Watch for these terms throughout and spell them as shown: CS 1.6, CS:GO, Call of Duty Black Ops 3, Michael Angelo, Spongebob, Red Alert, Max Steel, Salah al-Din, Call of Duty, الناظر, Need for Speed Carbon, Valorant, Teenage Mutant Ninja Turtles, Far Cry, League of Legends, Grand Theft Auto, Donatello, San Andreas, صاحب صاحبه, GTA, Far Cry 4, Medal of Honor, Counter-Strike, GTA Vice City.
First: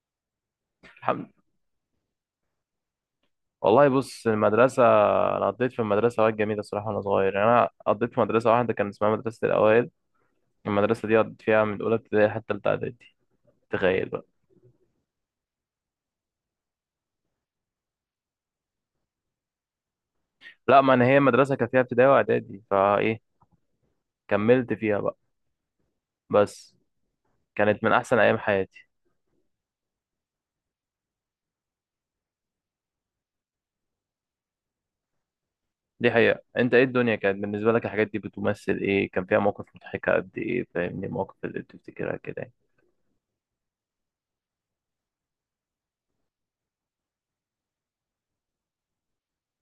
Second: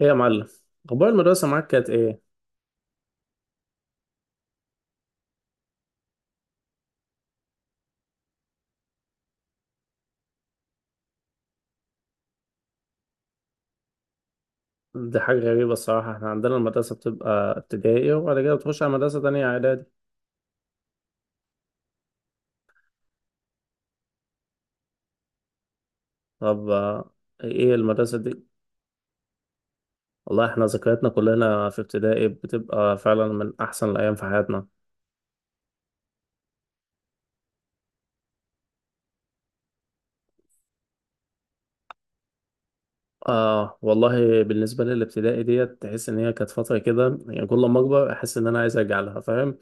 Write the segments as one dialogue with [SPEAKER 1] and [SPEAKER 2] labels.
[SPEAKER 1] ايه يا معلم؟ اخبار
[SPEAKER 2] الحمد،
[SPEAKER 1] المدرسه معاك كانت ايه؟
[SPEAKER 2] والله بص المدرسة، أنا قضيت في المدرسة أوقات جميلة الصراحة، وأنا صغير يعني أنا قضيت في مدرسة واحدة كان اسمها مدرسة الأوائل. المدرسة دي قضيت فيها من أولى ابتدائي حتى تالتة إعدادي، تخيل بقى.
[SPEAKER 1] دي حاجه غريبه الصراحه، احنا عندنا المدرسه بتبقى ابتدائي وبعد كده بتخش على مدرسه تانية اعدادي.
[SPEAKER 2] لا، ما أنا هي مدرسة كان فيها ابتدائي وإعدادي، فإيه كملت فيها بقى
[SPEAKER 1] طب
[SPEAKER 2] بس.
[SPEAKER 1] ايه
[SPEAKER 2] كانت من
[SPEAKER 1] المدرسه
[SPEAKER 2] أحسن أيام
[SPEAKER 1] دي؟
[SPEAKER 2] حياتي.
[SPEAKER 1] والله احنا ذكرياتنا كلنا في ابتدائي بتبقى فعلا من احسن الايام في حياتنا.
[SPEAKER 2] دي حقيقة، أنت إيه الدنيا كانت بالنسبة لك؟ الحاجات دي بتمثل إيه؟ كان فيها مواقف مضحكة قد إيه؟ فاهمني، المواقف اللي بتفتكرها كده يعني.
[SPEAKER 1] آه والله، بالنسبه للابتدائي ديت تحس ان هي كانت فتره كده، يعني كل ما اكبر احس ان انا عايز ارجع لها، فاهم؟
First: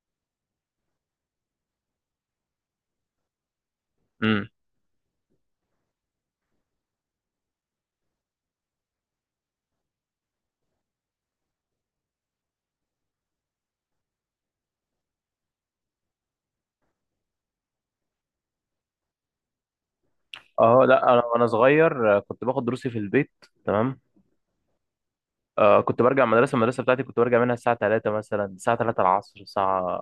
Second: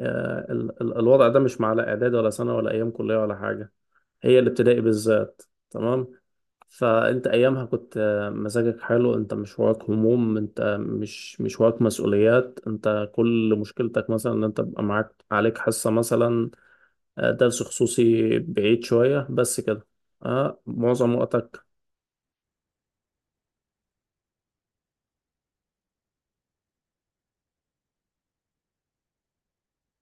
[SPEAKER 1] آه، ال الوضع ده مش مع لا اعدادي ولا سنه ولا ايام كليه ولا حاجه. هي
[SPEAKER 2] امم
[SPEAKER 1] الابتدائي بالذات. تمام. فانت ايامها كنت مزاجك حلو، انت مش وراك هموم، انت مش وراك مسؤوليات، انت كل مشكلتك مثلا ان انت بقى معاك عليك حصة مثلا، درس خصوصي بعيد شوية بس كده. اه
[SPEAKER 2] أه، لا
[SPEAKER 1] معظم
[SPEAKER 2] أنا وأنا
[SPEAKER 1] وقتك.
[SPEAKER 2] صغير كنت باخد دروسي في البيت. تمام. كنت برجع المدرسة بتاعتي، كنت برجع منها الساعة 3 مثلا، الساعة 3 العصر، الساعة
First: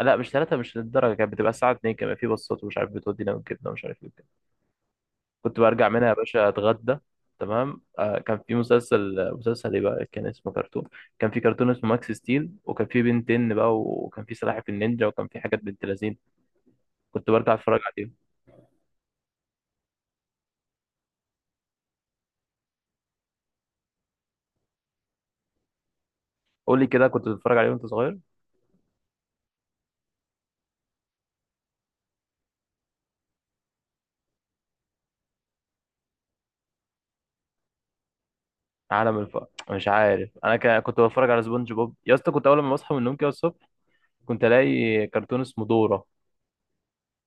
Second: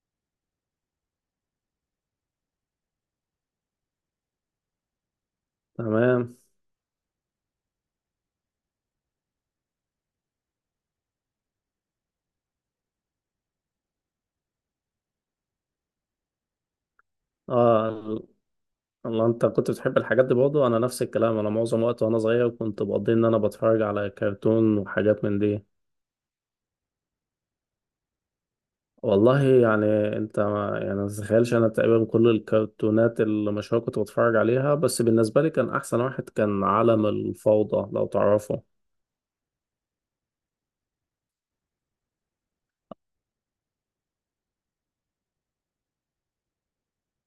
[SPEAKER 2] لا مش 3، مش للدرجة، كانت بتبقى الساعة 2، كمان في بصات ومش عارف بتودينا وكده ومش عارف ايه وكده. كنت برجع منها يا
[SPEAKER 1] تمام.
[SPEAKER 2] باشا اتغدى. تمام. كان في مسلسل ايه بقى، كان اسمه كرتون. كان في كرتون اسمه ماكس ستيل، وكان في بنتين بقى، وكان في سلاحف النينجا، وكان في حاجات بنت لذين، كنت برجع اتفرج عليهم.
[SPEAKER 1] اه. الله، انت كنت بتحب الحاجات دي برضه؟ انا نفس الكلام، انا معظم وقت وانا صغير كنت بقضي ان انا بتفرج على كرتون وحاجات من دي.
[SPEAKER 2] قول لي كده، كنت بتتفرج عليهم وانت صغير؟
[SPEAKER 1] والله يعني، انت ما يعني ما تتخيلش انا تقريبا كل الكرتونات اللي مشهورة كنت بتفرج عليها، بس بالنسبة لي كان احسن واحد كان عالم الفوضى، لو تعرفه.
[SPEAKER 2] عالم الف، مش عارف. انا كنت بتفرج على سبونج بوب يا اسطى، كنت اول ما بصحى من النوم كده الصبح كنت الاقي كرتون اسمه دورة.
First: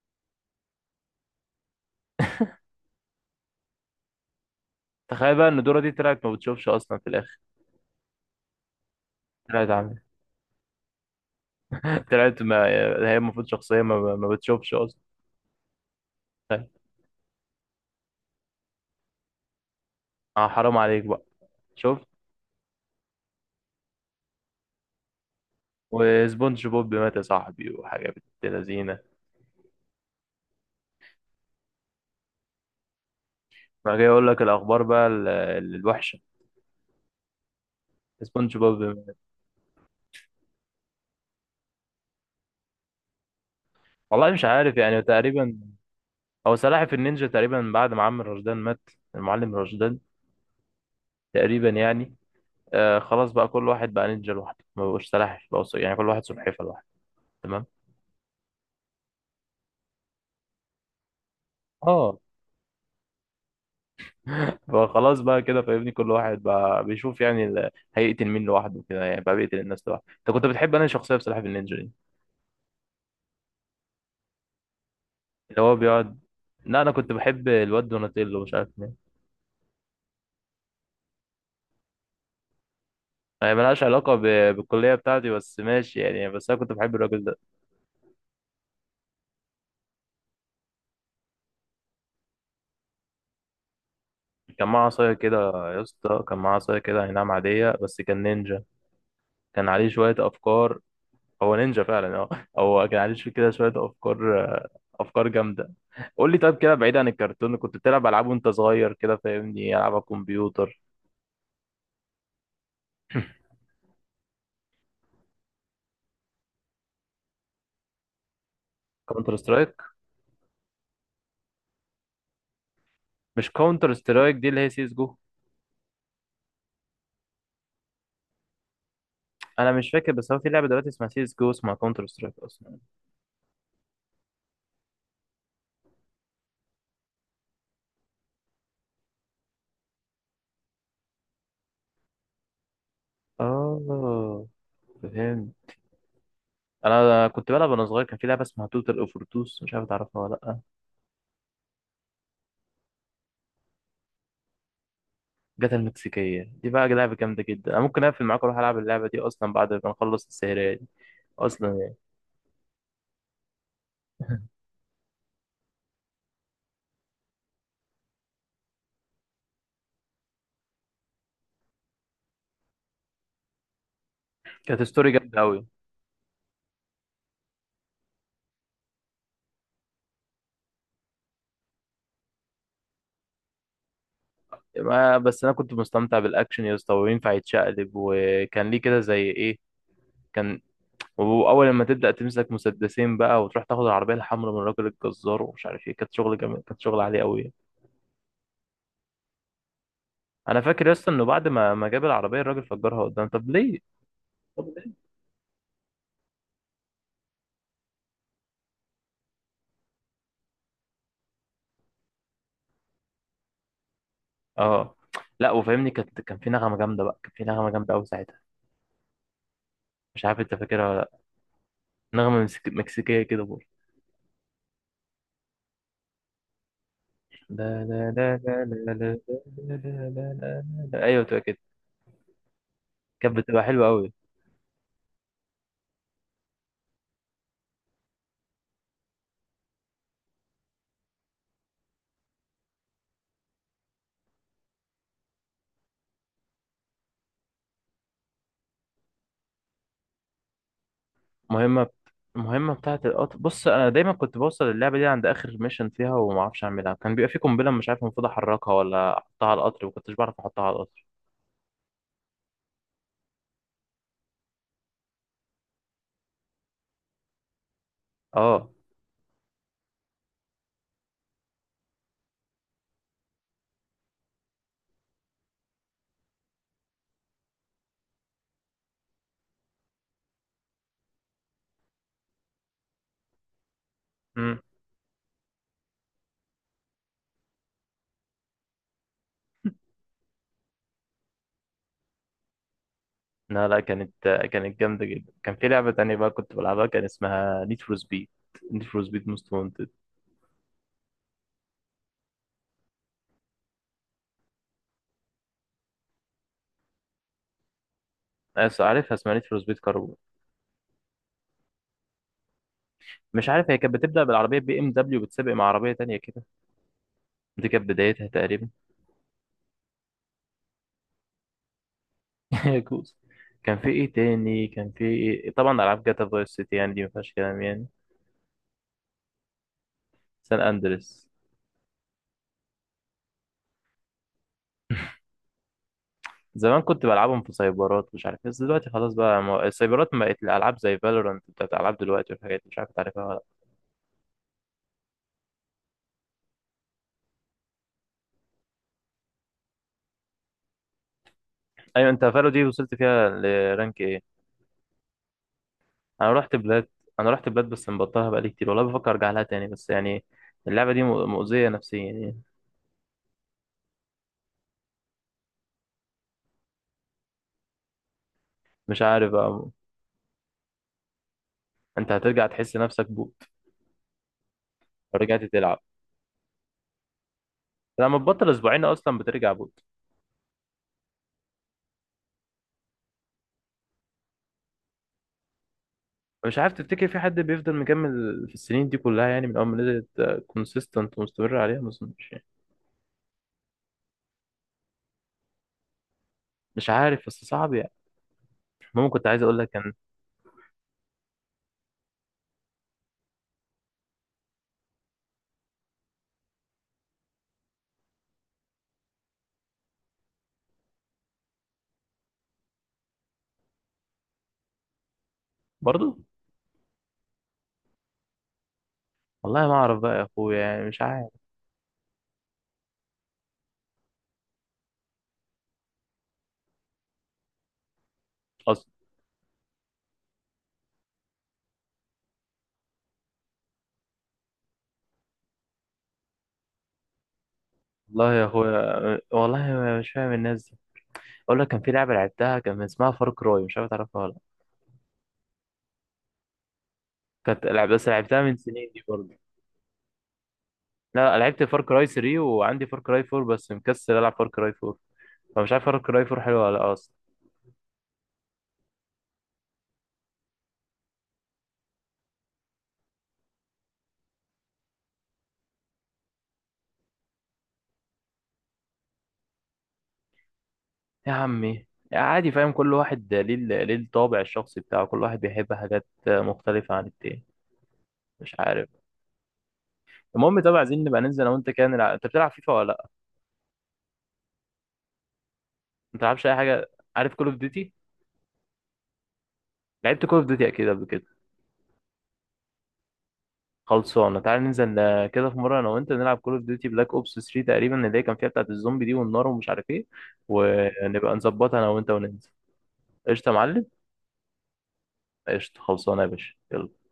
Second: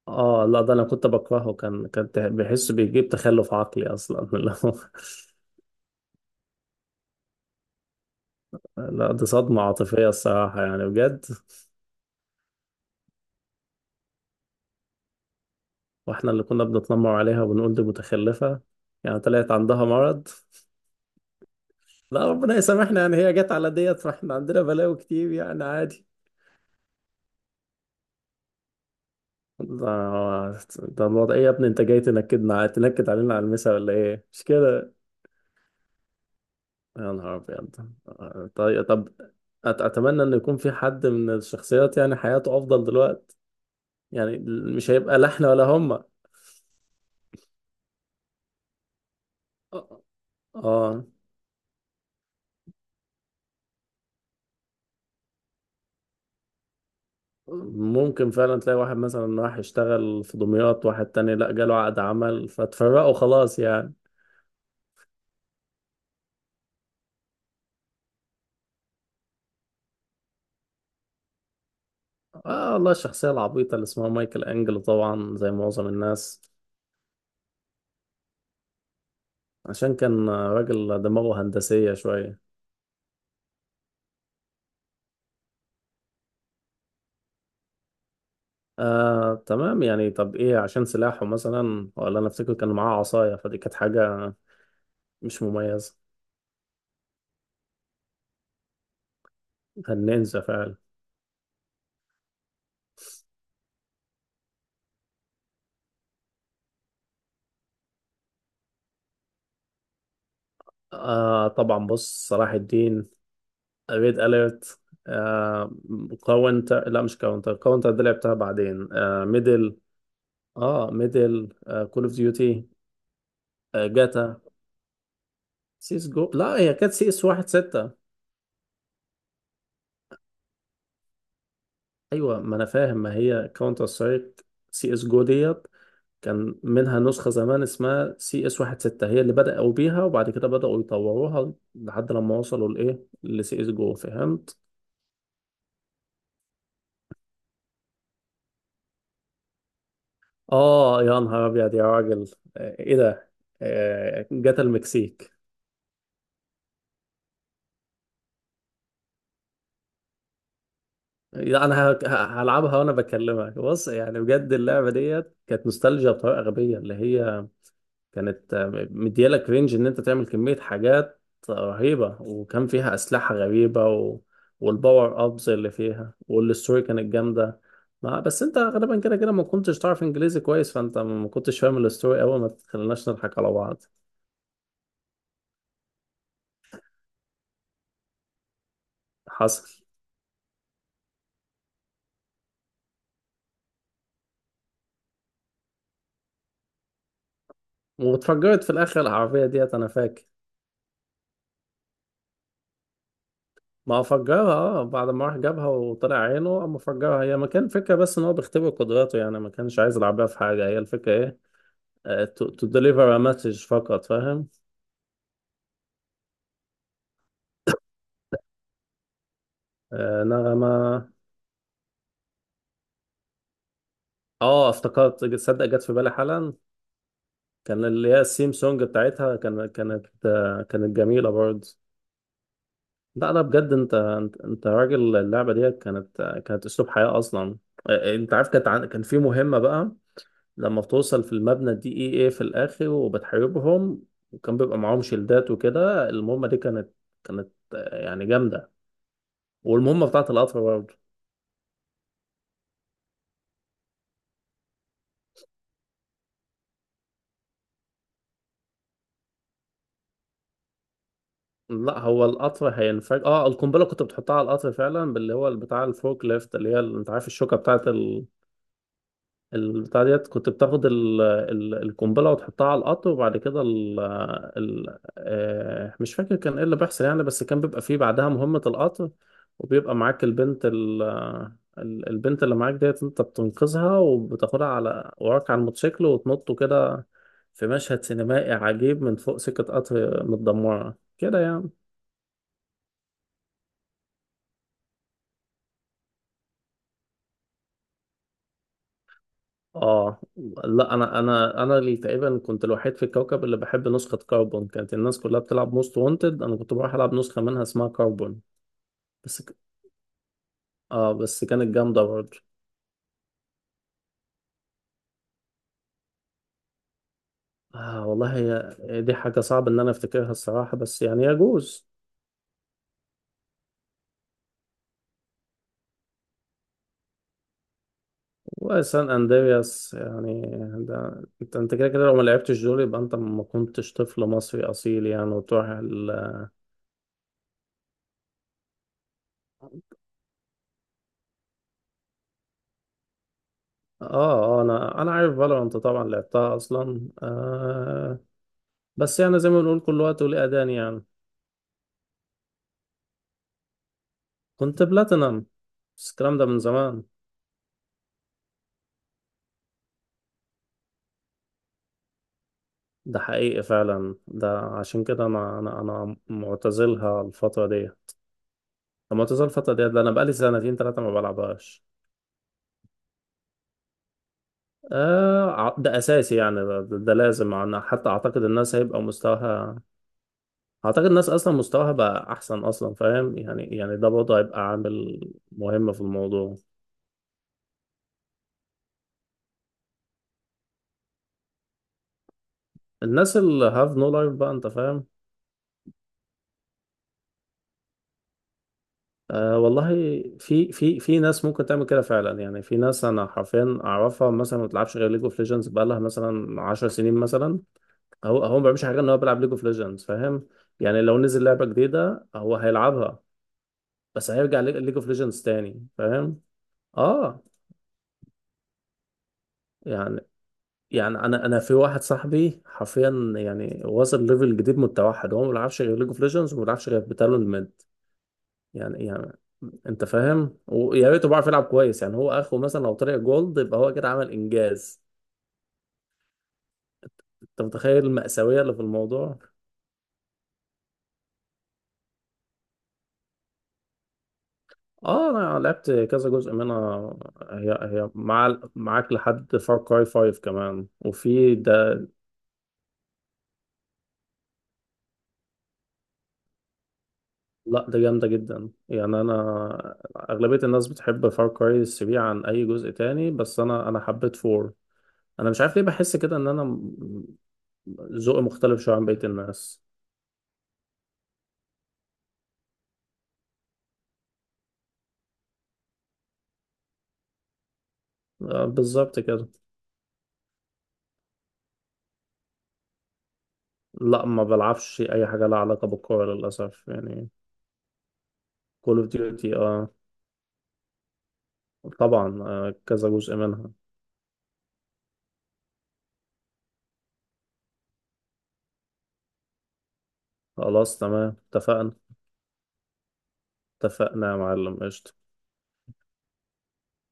[SPEAKER 1] اه لا، ده انا كنت بكرهه. بحس بيجيب تخلف عقلي اصلا اللي هو-
[SPEAKER 2] تخيل بقى ان دورة دي طلعت ما بتشوفش اصلا في الاخر.
[SPEAKER 1] لا دي صدمة
[SPEAKER 2] طلعت عامل
[SPEAKER 1] عاطفية الصراحة يعني بجد.
[SPEAKER 2] طلعت، ما هي المفروض شخصية، ما بتشوفش اصلا.
[SPEAKER 1] واحنا اللي كنا
[SPEAKER 2] تخيل.
[SPEAKER 1] بنتنمر عليها وبنقول دي متخلفة، يعني طلعت عندها مرض.
[SPEAKER 2] اه، حرام عليك بقى. شفت؟
[SPEAKER 1] لا ربنا يسامحنا، يعني هي جت على ديت ما احنا عندنا بلاوي كتير يعني، عادي.
[SPEAKER 2] وسبونج بوب مات يا صاحبي، وحاجة بنت لذينة.
[SPEAKER 1] ده ده الوضع ايه يا ابني، انت جاي تنكد علينا على المسا ولا
[SPEAKER 2] ما جاي
[SPEAKER 1] ايه،
[SPEAKER 2] اقول لك
[SPEAKER 1] مش
[SPEAKER 2] الاخبار
[SPEAKER 1] كده؟
[SPEAKER 2] بقى الوحشة.
[SPEAKER 1] يا نهار ابيض،
[SPEAKER 2] سبونج بوب
[SPEAKER 1] طيب طب.
[SPEAKER 2] مات.
[SPEAKER 1] اتمنى ان يكون في حد من الشخصيات يعني حياته افضل دلوقتي،
[SPEAKER 2] والله
[SPEAKER 1] يعني
[SPEAKER 2] مش عارف
[SPEAKER 1] مش
[SPEAKER 2] يعني،
[SPEAKER 1] هيبقى لا احنا
[SPEAKER 2] تقريبا.
[SPEAKER 1] ولا هما.
[SPEAKER 2] هو سلاحف النينجا تقريبا بعد ما عم رشدان مات، المعلم رشدان،
[SPEAKER 1] اه. آه.
[SPEAKER 2] تقريبا يعني. آه، خلاص بقى، كل واحد بقى نينجا لوحده، ما بقوش سلاحف بقى يعني، كل واحد سلحفة لوحده. تمام.
[SPEAKER 1] ممكن فعلا تلاقي واحد مثلا راح يشتغل في دمياط، واحد تاني لا جاله عقد
[SPEAKER 2] اه،
[SPEAKER 1] عمل فتفرقوا خلاص يعني.
[SPEAKER 2] فخلاص بقى كده فاهمني، كل واحد بقى بيشوف يعني هيقتل مين لوحده كده يعني، بقى بيقتل الناس لوحده. انت كنت بتحب انا شخصيه بصراحه في النينجا دي
[SPEAKER 1] اه والله الشخصية العبيطة اللي اسمها مايكل انجلو، طبعا زي
[SPEAKER 2] اللي هو
[SPEAKER 1] معظم
[SPEAKER 2] بيقعد؟
[SPEAKER 1] الناس،
[SPEAKER 2] لا، انا كنت بحب الواد دوناتيلو، مش عارف مين.
[SPEAKER 1] عشان كان راجل دماغه هندسية شوية.
[SPEAKER 2] هي ملهاش علاقه ب... بالكليه بتاعتي، بس ماشي يعني، بس انا كنت بحب الراجل ده.
[SPEAKER 1] تمام يعني، طب ايه عشان سلاحه مثلا؟ ولا انا افتكر كان معاه عصاية، فدي كانت حاجة
[SPEAKER 2] كان معاه عصايه كده.
[SPEAKER 1] مش
[SPEAKER 2] يا
[SPEAKER 1] مميزة.
[SPEAKER 2] اسطى كان معاه عصايه كده، هي نعم عاديه، بس كان نينجا، كان عليه
[SPEAKER 1] كان
[SPEAKER 2] شويه
[SPEAKER 1] نينجا فعلا.
[SPEAKER 2] افكار. هو نينجا فعلا، اه. هو كان عليه شوية كده، شوية أفكار، أفكار جامدة. قول لي طيب، كده بعيد عن الكرتون، كنت بتلعب ألعاب وأنت صغير؟ كده فاهمني، ألعاب على الكمبيوتر.
[SPEAKER 1] آه طبعا، بص صلاح الدين، ريد اليرت، آه كاونتر. لا مش كاونتر، كاونتر دي لعبتها بعدين،
[SPEAKER 2] كاونتر
[SPEAKER 1] ميدل.
[SPEAKER 2] سترايك.
[SPEAKER 1] اه ميدل، كول اوف ديوتي،
[SPEAKER 2] مش كاونتر سترايك
[SPEAKER 1] جاتا،
[SPEAKER 2] دي، اللي هي سيس جو.
[SPEAKER 1] سيس جو. لا هي كانت سي اس واحد ستة.
[SPEAKER 2] أنا مش فاكر، بس هو في لعبة دلوقتي اسمها سيس جو، اسمها كاونتر سترايك
[SPEAKER 1] ايوه ما انا
[SPEAKER 2] أصلا.
[SPEAKER 1] فاهم، ما هي كاونتر سترايك، سي اس جو ديت، كان منها نسخة زمان اسمها سي اس واحد ستة، هي اللي بدأوا بيها وبعد كده بدأوا يطوروها لحد لما وصلوا لإيه، لسي اس جو،
[SPEAKER 2] آه،
[SPEAKER 1] فهمت؟
[SPEAKER 2] فهمت. أنا كنت بلعب وأنا صغير كان في لعبة اسمها توتال أوفرتوس، مش عارف تعرفها ولا لأ.
[SPEAKER 1] آه يا نهار أبيض يا راجل، آه، إيه ده؟ آه، جت المكسيك.
[SPEAKER 2] جاتا المكسيكية دي بقى لعبة جامدة جدا، أنا ممكن أقفل معاك وأروح ألعب اللعبة دي أصلا بعد ما نخلص السهرية دي،
[SPEAKER 1] لا
[SPEAKER 2] أصلا
[SPEAKER 1] أنا
[SPEAKER 2] يعني.
[SPEAKER 1] هلعبها وأنا بكلمك. بص يعني بجد، اللعبة ديت كانت نوستالجيا بطريقة غبية، اللي هي كانت مديالك رينج ان انت تعمل كمية حاجات رهيبة، وكان فيها اسلحة غريبة و...
[SPEAKER 2] كانت ستوري
[SPEAKER 1] والباور
[SPEAKER 2] جامدة
[SPEAKER 1] ابز
[SPEAKER 2] أوي.
[SPEAKER 1] اللي فيها والستوري كانت جامدة. ما بس انت غالبا كده كده ما كنتش تعرف انجليزي كويس، فانت ما كنتش فاهم الستوري قوي، ما تخليناش نضحك على بعض.
[SPEAKER 2] ما بس انا كنت مستمتع بالاكشن يا اسطى، وينفع يتشقلب وكان ليه كده زي ايه.
[SPEAKER 1] حصل.
[SPEAKER 2] كان، واول لما تبدا تمسك مسدسين بقى وتروح تاخد العربيه الحمراء من الراجل الجزار ومش عارف ايه، كانت شغل جميل، كانت شغل عالي قوي.
[SPEAKER 1] واتفجرت في الاخر العربية ديت، انا فاكر.
[SPEAKER 2] انا فاكر يا اسطى انه بعد ما جاب العربيه الراجل فجرها قدام، طب ليه؟
[SPEAKER 1] ما فجرها، اه بعد ما راح جابها وطلع عينه اما فجرها، هي ما كان فكرة بس ان هو بيختبر قدراته، يعني ما كانش عايز العربية في حاجة، هي الفكرة. ايه، تو ديليفر ا مسج فقط، فاهم.
[SPEAKER 2] اه لا، وفاهمني كان في نغمه جامده بقى، كان في نغمه جامده قوي ساعتها. مش عارف انت
[SPEAKER 1] نغمة.
[SPEAKER 2] فاكرها ولا لا. نغمه مكسيكيه كده برضه.
[SPEAKER 1] اه افتكرت، تصدق جت في بالي حالا.
[SPEAKER 2] لا
[SPEAKER 1] كان اللي
[SPEAKER 2] لا
[SPEAKER 1] هي
[SPEAKER 2] لا
[SPEAKER 1] السيم
[SPEAKER 2] لا
[SPEAKER 1] سونج
[SPEAKER 2] لا لا لا
[SPEAKER 1] بتاعتها كان
[SPEAKER 2] لا
[SPEAKER 1] كانت
[SPEAKER 2] لا لا لا
[SPEAKER 1] كانت
[SPEAKER 2] لا. ايوه
[SPEAKER 1] جميلة
[SPEAKER 2] بتبقى كده.
[SPEAKER 1] برضه. لا
[SPEAKER 2] كانت
[SPEAKER 1] لا
[SPEAKER 2] بتبقى
[SPEAKER 1] بجد،
[SPEAKER 2] حلوه
[SPEAKER 1] انت
[SPEAKER 2] قوي.
[SPEAKER 1] انت راجل، اللعبة دي كانت كانت اسلوب حياة اصلا. انت عارف كانت كان في مهمة بقى، لما بتوصل في المبنى الدي اي اي في الاخر وبتحاربهم، وكان بيبقى معاهم شيلدات وكده، المهمة دي كانت يعني جامدة. والمهمة بتاعت القطر برضه.
[SPEAKER 2] مهمة، المهمة بتاعة القطر، بص أنا دايما كنت بوصل اللعبة دي عند آخر ميشن فيها وما أعرفش أعملها، كان بيبقى في قنبلة مش عارف المفروض أحركها ولا أحطها على القطر، وكنتش بعرف أحطها على القطر.
[SPEAKER 1] لا هو القطر هينفجر، اه القنبله كنت بتحطها على القطر فعلا، باللي هو بتاع الفورك ليفت، اللي هي انت عارف الشوكه بتاعت
[SPEAKER 2] أه.
[SPEAKER 1] البتاع ديت، كنت بتاخد القنبله وتحطها على القطر، وبعد كده ال... ال... آه مش فاكر كان ايه اللي بيحصل يعني، بس كان بيبقى فيه بعدها مهمه القطر، وبيبقى معاك البنت البنت اللي معاك ديت انت بتنقذها
[SPEAKER 2] أمم
[SPEAKER 1] وبتاخدها على وراك على الموتوسيكل وتنطوا كده في مشهد سينمائي عجيب، من فوق سكه قطر متدمره كده يعني.
[SPEAKER 2] لا لا، كانت جامدة جدا. كان في لعبة تانية بقى كنت بلعبها، كان اسمها نيد فور سبيد، نيد فور سبيد موست وانتد.
[SPEAKER 1] اه لا، انا انا اللي تقريبا كنت الوحيد في الكوكب اللي بحب نسخة كربون، كانت الناس كلها بتلعب موست وانتد، انا كنت بروح العب نسخة منها اسمها كربون.
[SPEAKER 2] عارفها، اسمها
[SPEAKER 1] بس
[SPEAKER 2] نيد
[SPEAKER 1] ك...
[SPEAKER 2] فور سبيد كاربون.
[SPEAKER 1] اه بس كانت جامدة برضه.
[SPEAKER 2] مش عارف، هي كانت بتبدأ بالعربية بي إم دبليو بتسابق مع عربية تانية كده، دي كانت
[SPEAKER 1] اه
[SPEAKER 2] بدايتها
[SPEAKER 1] والله
[SPEAKER 2] تقريبا.
[SPEAKER 1] هي دي حاجة صعب ان انا افتكرها الصراحة، بس يعني يجوز.
[SPEAKER 2] يا كوز، كان في إيه تاني؟ كان في إيه؟ طبعا ألعاب جاتا فايس سيتي يعني، دي ما فيهاش كلام يعني.
[SPEAKER 1] وسان اندرياس يعني،
[SPEAKER 2] سان
[SPEAKER 1] ده
[SPEAKER 2] اندريس.
[SPEAKER 1] انت كده كده لو ما لعبتش دول يبقى انت ما كنتش طفل مصري اصيل يعني، وتروح ال...
[SPEAKER 2] زمان كنت بلعبهم في سايبرات، مش عارف إيه، بس دلوقتي خلاص بقى ما... السايبرات ما بقت، الالعاب زي فالورانت بتاعت العاب دلوقتي والحاجات دي، مش عارف تعرفها ولا لأ.
[SPEAKER 1] انا عارف فالورانت طبعا، لعبتها اصلا آه. بس يعني زي ما بنقول كل وقت وليه أذان يعني.
[SPEAKER 2] ايوه، انت فالو دي وصلت فيها لرانك ايه؟
[SPEAKER 1] كنت بلاتينم، بس
[SPEAKER 2] انا
[SPEAKER 1] الكلام ده
[SPEAKER 2] رحت
[SPEAKER 1] من
[SPEAKER 2] بلاد
[SPEAKER 1] زمان.
[SPEAKER 2] انا رحت بلاد بس مبطلها بقالي كتير، والله بفكر ارجع لها تاني، بس يعني اللعبه دي مؤذيه نفسيا يعني.
[SPEAKER 1] ده حقيقي فعلا، ده عشان كده أنا أنا معتزلها الفترة دي، أنا
[SPEAKER 2] مش عارف
[SPEAKER 1] معتزل
[SPEAKER 2] بقى.
[SPEAKER 1] الفترة دي، ده أنا بقالي سنتين تلاتة ما بلعبهاش.
[SPEAKER 2] انت هترجع تحس نفسك بوت لو رجعت تلعب.
[SPEAKER 1] ده أساسي يعني، ده لازم، أنا حتى
[SPEAKER 2] لما
[SPEAKER 1] أعتقد
[SPEAKER 2] تبطل
[SPEAKER 1] الناس
[SPEAKER 2] اسبوعين
[SPEAKER 1] هيبقى
[SPEAKER 2] اصلا بترجع
[SPEAKER 1] مستواها،
[SPEAKER 2] بوت.
[SPEAKER 1] أعتقد الناس أصلا مستواها بقى أحسن أصلا، فاهم يعني ده برضه هيبقى عامل مهم في الموضوع.
[SPEAKER 2] مش عارف، تفتكر في حد بيفضل مكمل في السنين دي كلها يعني، من اول ما نزلت كونسيستنت ومستمر عليها؟ ما اظنش.
[SPEAKER 1] الناس اللي have no life بقى، أنت فاهم.
[SPEAKER 2] مش عارف، بس صعب يعني. المهم كنت عايز اقول
[SPEAKER 1] أه
[SPEAKER 2] لك
[SPEAKER 1] والله،
[SPEAKER 2] ان،
[SPEAKER 1] في ناس ممكن تعمل كده فعلا، يعني في ناس انا حرفيا اعرفها مثلا ما بتلعبش غير ليج اوف ليجندز بقالها مثلا 10 سنين مثلا، هو ما بيعملش حاجه غير ان هو بيلعب ليج اوف ليجندز، فاهم يعني؟ لو نزل لعبه جديده هو هيلعبها، بس هيرجع ليج اوف ليجندز تاني،
[SPEAKER 2] برضو،
[SPEAKER 1] فاهم. اه.
[SPEAKER 2] والله ما اعرف بقى
[SPEAKER 1] يعني
[SPEAKER 2] يا اخويا يعني، مش
[SPEAKER 1] يعني
[SPEAKER 2] عارف
[SPEAKER 1] انا في واحد صاحبي حرفيا، يعني وصل ليفل جديد من التوحد، هو ما بيلعبش غير ليج اوف ليجندز وما بيلعبش غير بتالون ميد.
[SPEAKER 2] اصلا.
[SPEAKER 1] يعني انت فاهم، ويا ريته بيعرف يلعب كويس، يعني هو اخره مثلا لو طلع جولد يبقى هو كده عمل انجاز. انت متخيل
[SPEAKER 2] والله يا
[SPEAKER 1] المأساوية اللي في
[SPEAKER 2] اخويا،
[SPEAKER 1] الموضوع؟
[SPEAKER 2] والله مش فاهم الناس دي. اقول لك، كان في لعبه لعبتها كان اسمها فار كراي، مش عارف تعرفها ولا لأ.
[SPEAKER 1] اه انا لعبت كذا جزء منها.
[SPEAKER 2] كانت
[SPEAKER 1] هي
[SPEAKER 2] لعب بس
[SPEAKER 1] هي
[SPEAKER 2] لعبتها من
[SPEAKER 1] مع
[SPEAKER 2] سنين دي
[SPEAKER 1] معاك
[SPEAKER 2] برضه.
[SPEAKER 1] لحد فار كراي 5 كمان،
[SPEAKER 2] لا،
[SPEAKER 1] وفي
[SPEAKER 2] لعبت فار
[SPEAKER 1] ده.
[SPEAKER 2] كراي 3، وعندي فار كراي 4 بس مكسل العب فار كراي 4. فمش عارف فار كراي 4 حلوه ولا لأ اصلا.
[SPEAKER 1] لا ده جامدة جدا يعني، انا اغلبية الناس بتحب فار كراي 3 عن اي جزء تاني، بس انا حبيت 4. انا مش عارف ليه بحس كده، ان ذوقي مختلف شوية عن بقية الناس.
[SPEAKER 2] يا عمي، عادي، فاهم كل واحد ليه ليه الطابع الشخصي بتاعه، كل واحد بيحب حاجات مختلفه عن التاني. مش عارف.
[SPEAKER 1] بالظبط كده.
[SPEAKER 2] المهم، طبعا عايزين نبقى ننزل انا وانت كده نلعب، انت بتلعب فيفا ولا؟
[SPEAKER 1] لا ما بلعبش اي حاجه لها علاقه
[SPEAKER 2] ما
[SPEAKER 1] بالكوره
[SPEAKER 2] تلعبش اي
[SPEAKER 1] للاسف
[SPEAKER 2] حاجه،
[SPEAKER 1] يعني.
[SPEAKER 2] عارف كول اوف ديوتي؟
[SPEAKER 1] كول اوف ديوتي اه.
[SPEAKER 2] لعبت كول اوف ديوتي اكيد قبل كده.
[SPEAKER 1] طبعا آه كذا جزء منها.
[SPEAKER 2] خلصانه، تعال ننزل كده في مره انا وانت نلعب كول اوف ديوتي بلاك اوبس 3 تقريبا، اللي هي كان فيها بتاعه الزومبي دي والنار ومش عارف ايه،
[SPEAKER 1] خلاص
[SPEAKER 2] ونبقى
[SPEAKER 1] تمام
[SPEAKER 2] نظبطها انا
[SPEAKER 1] اتفقنا.
[SPEAKER 2] وانت وننزل. قشطه يا معلم.
[SPEAKER 1] اتفقنا يا معلم، قشطه.
[SPEAKER 2] قشطه خلصانه يا باشا، يلا.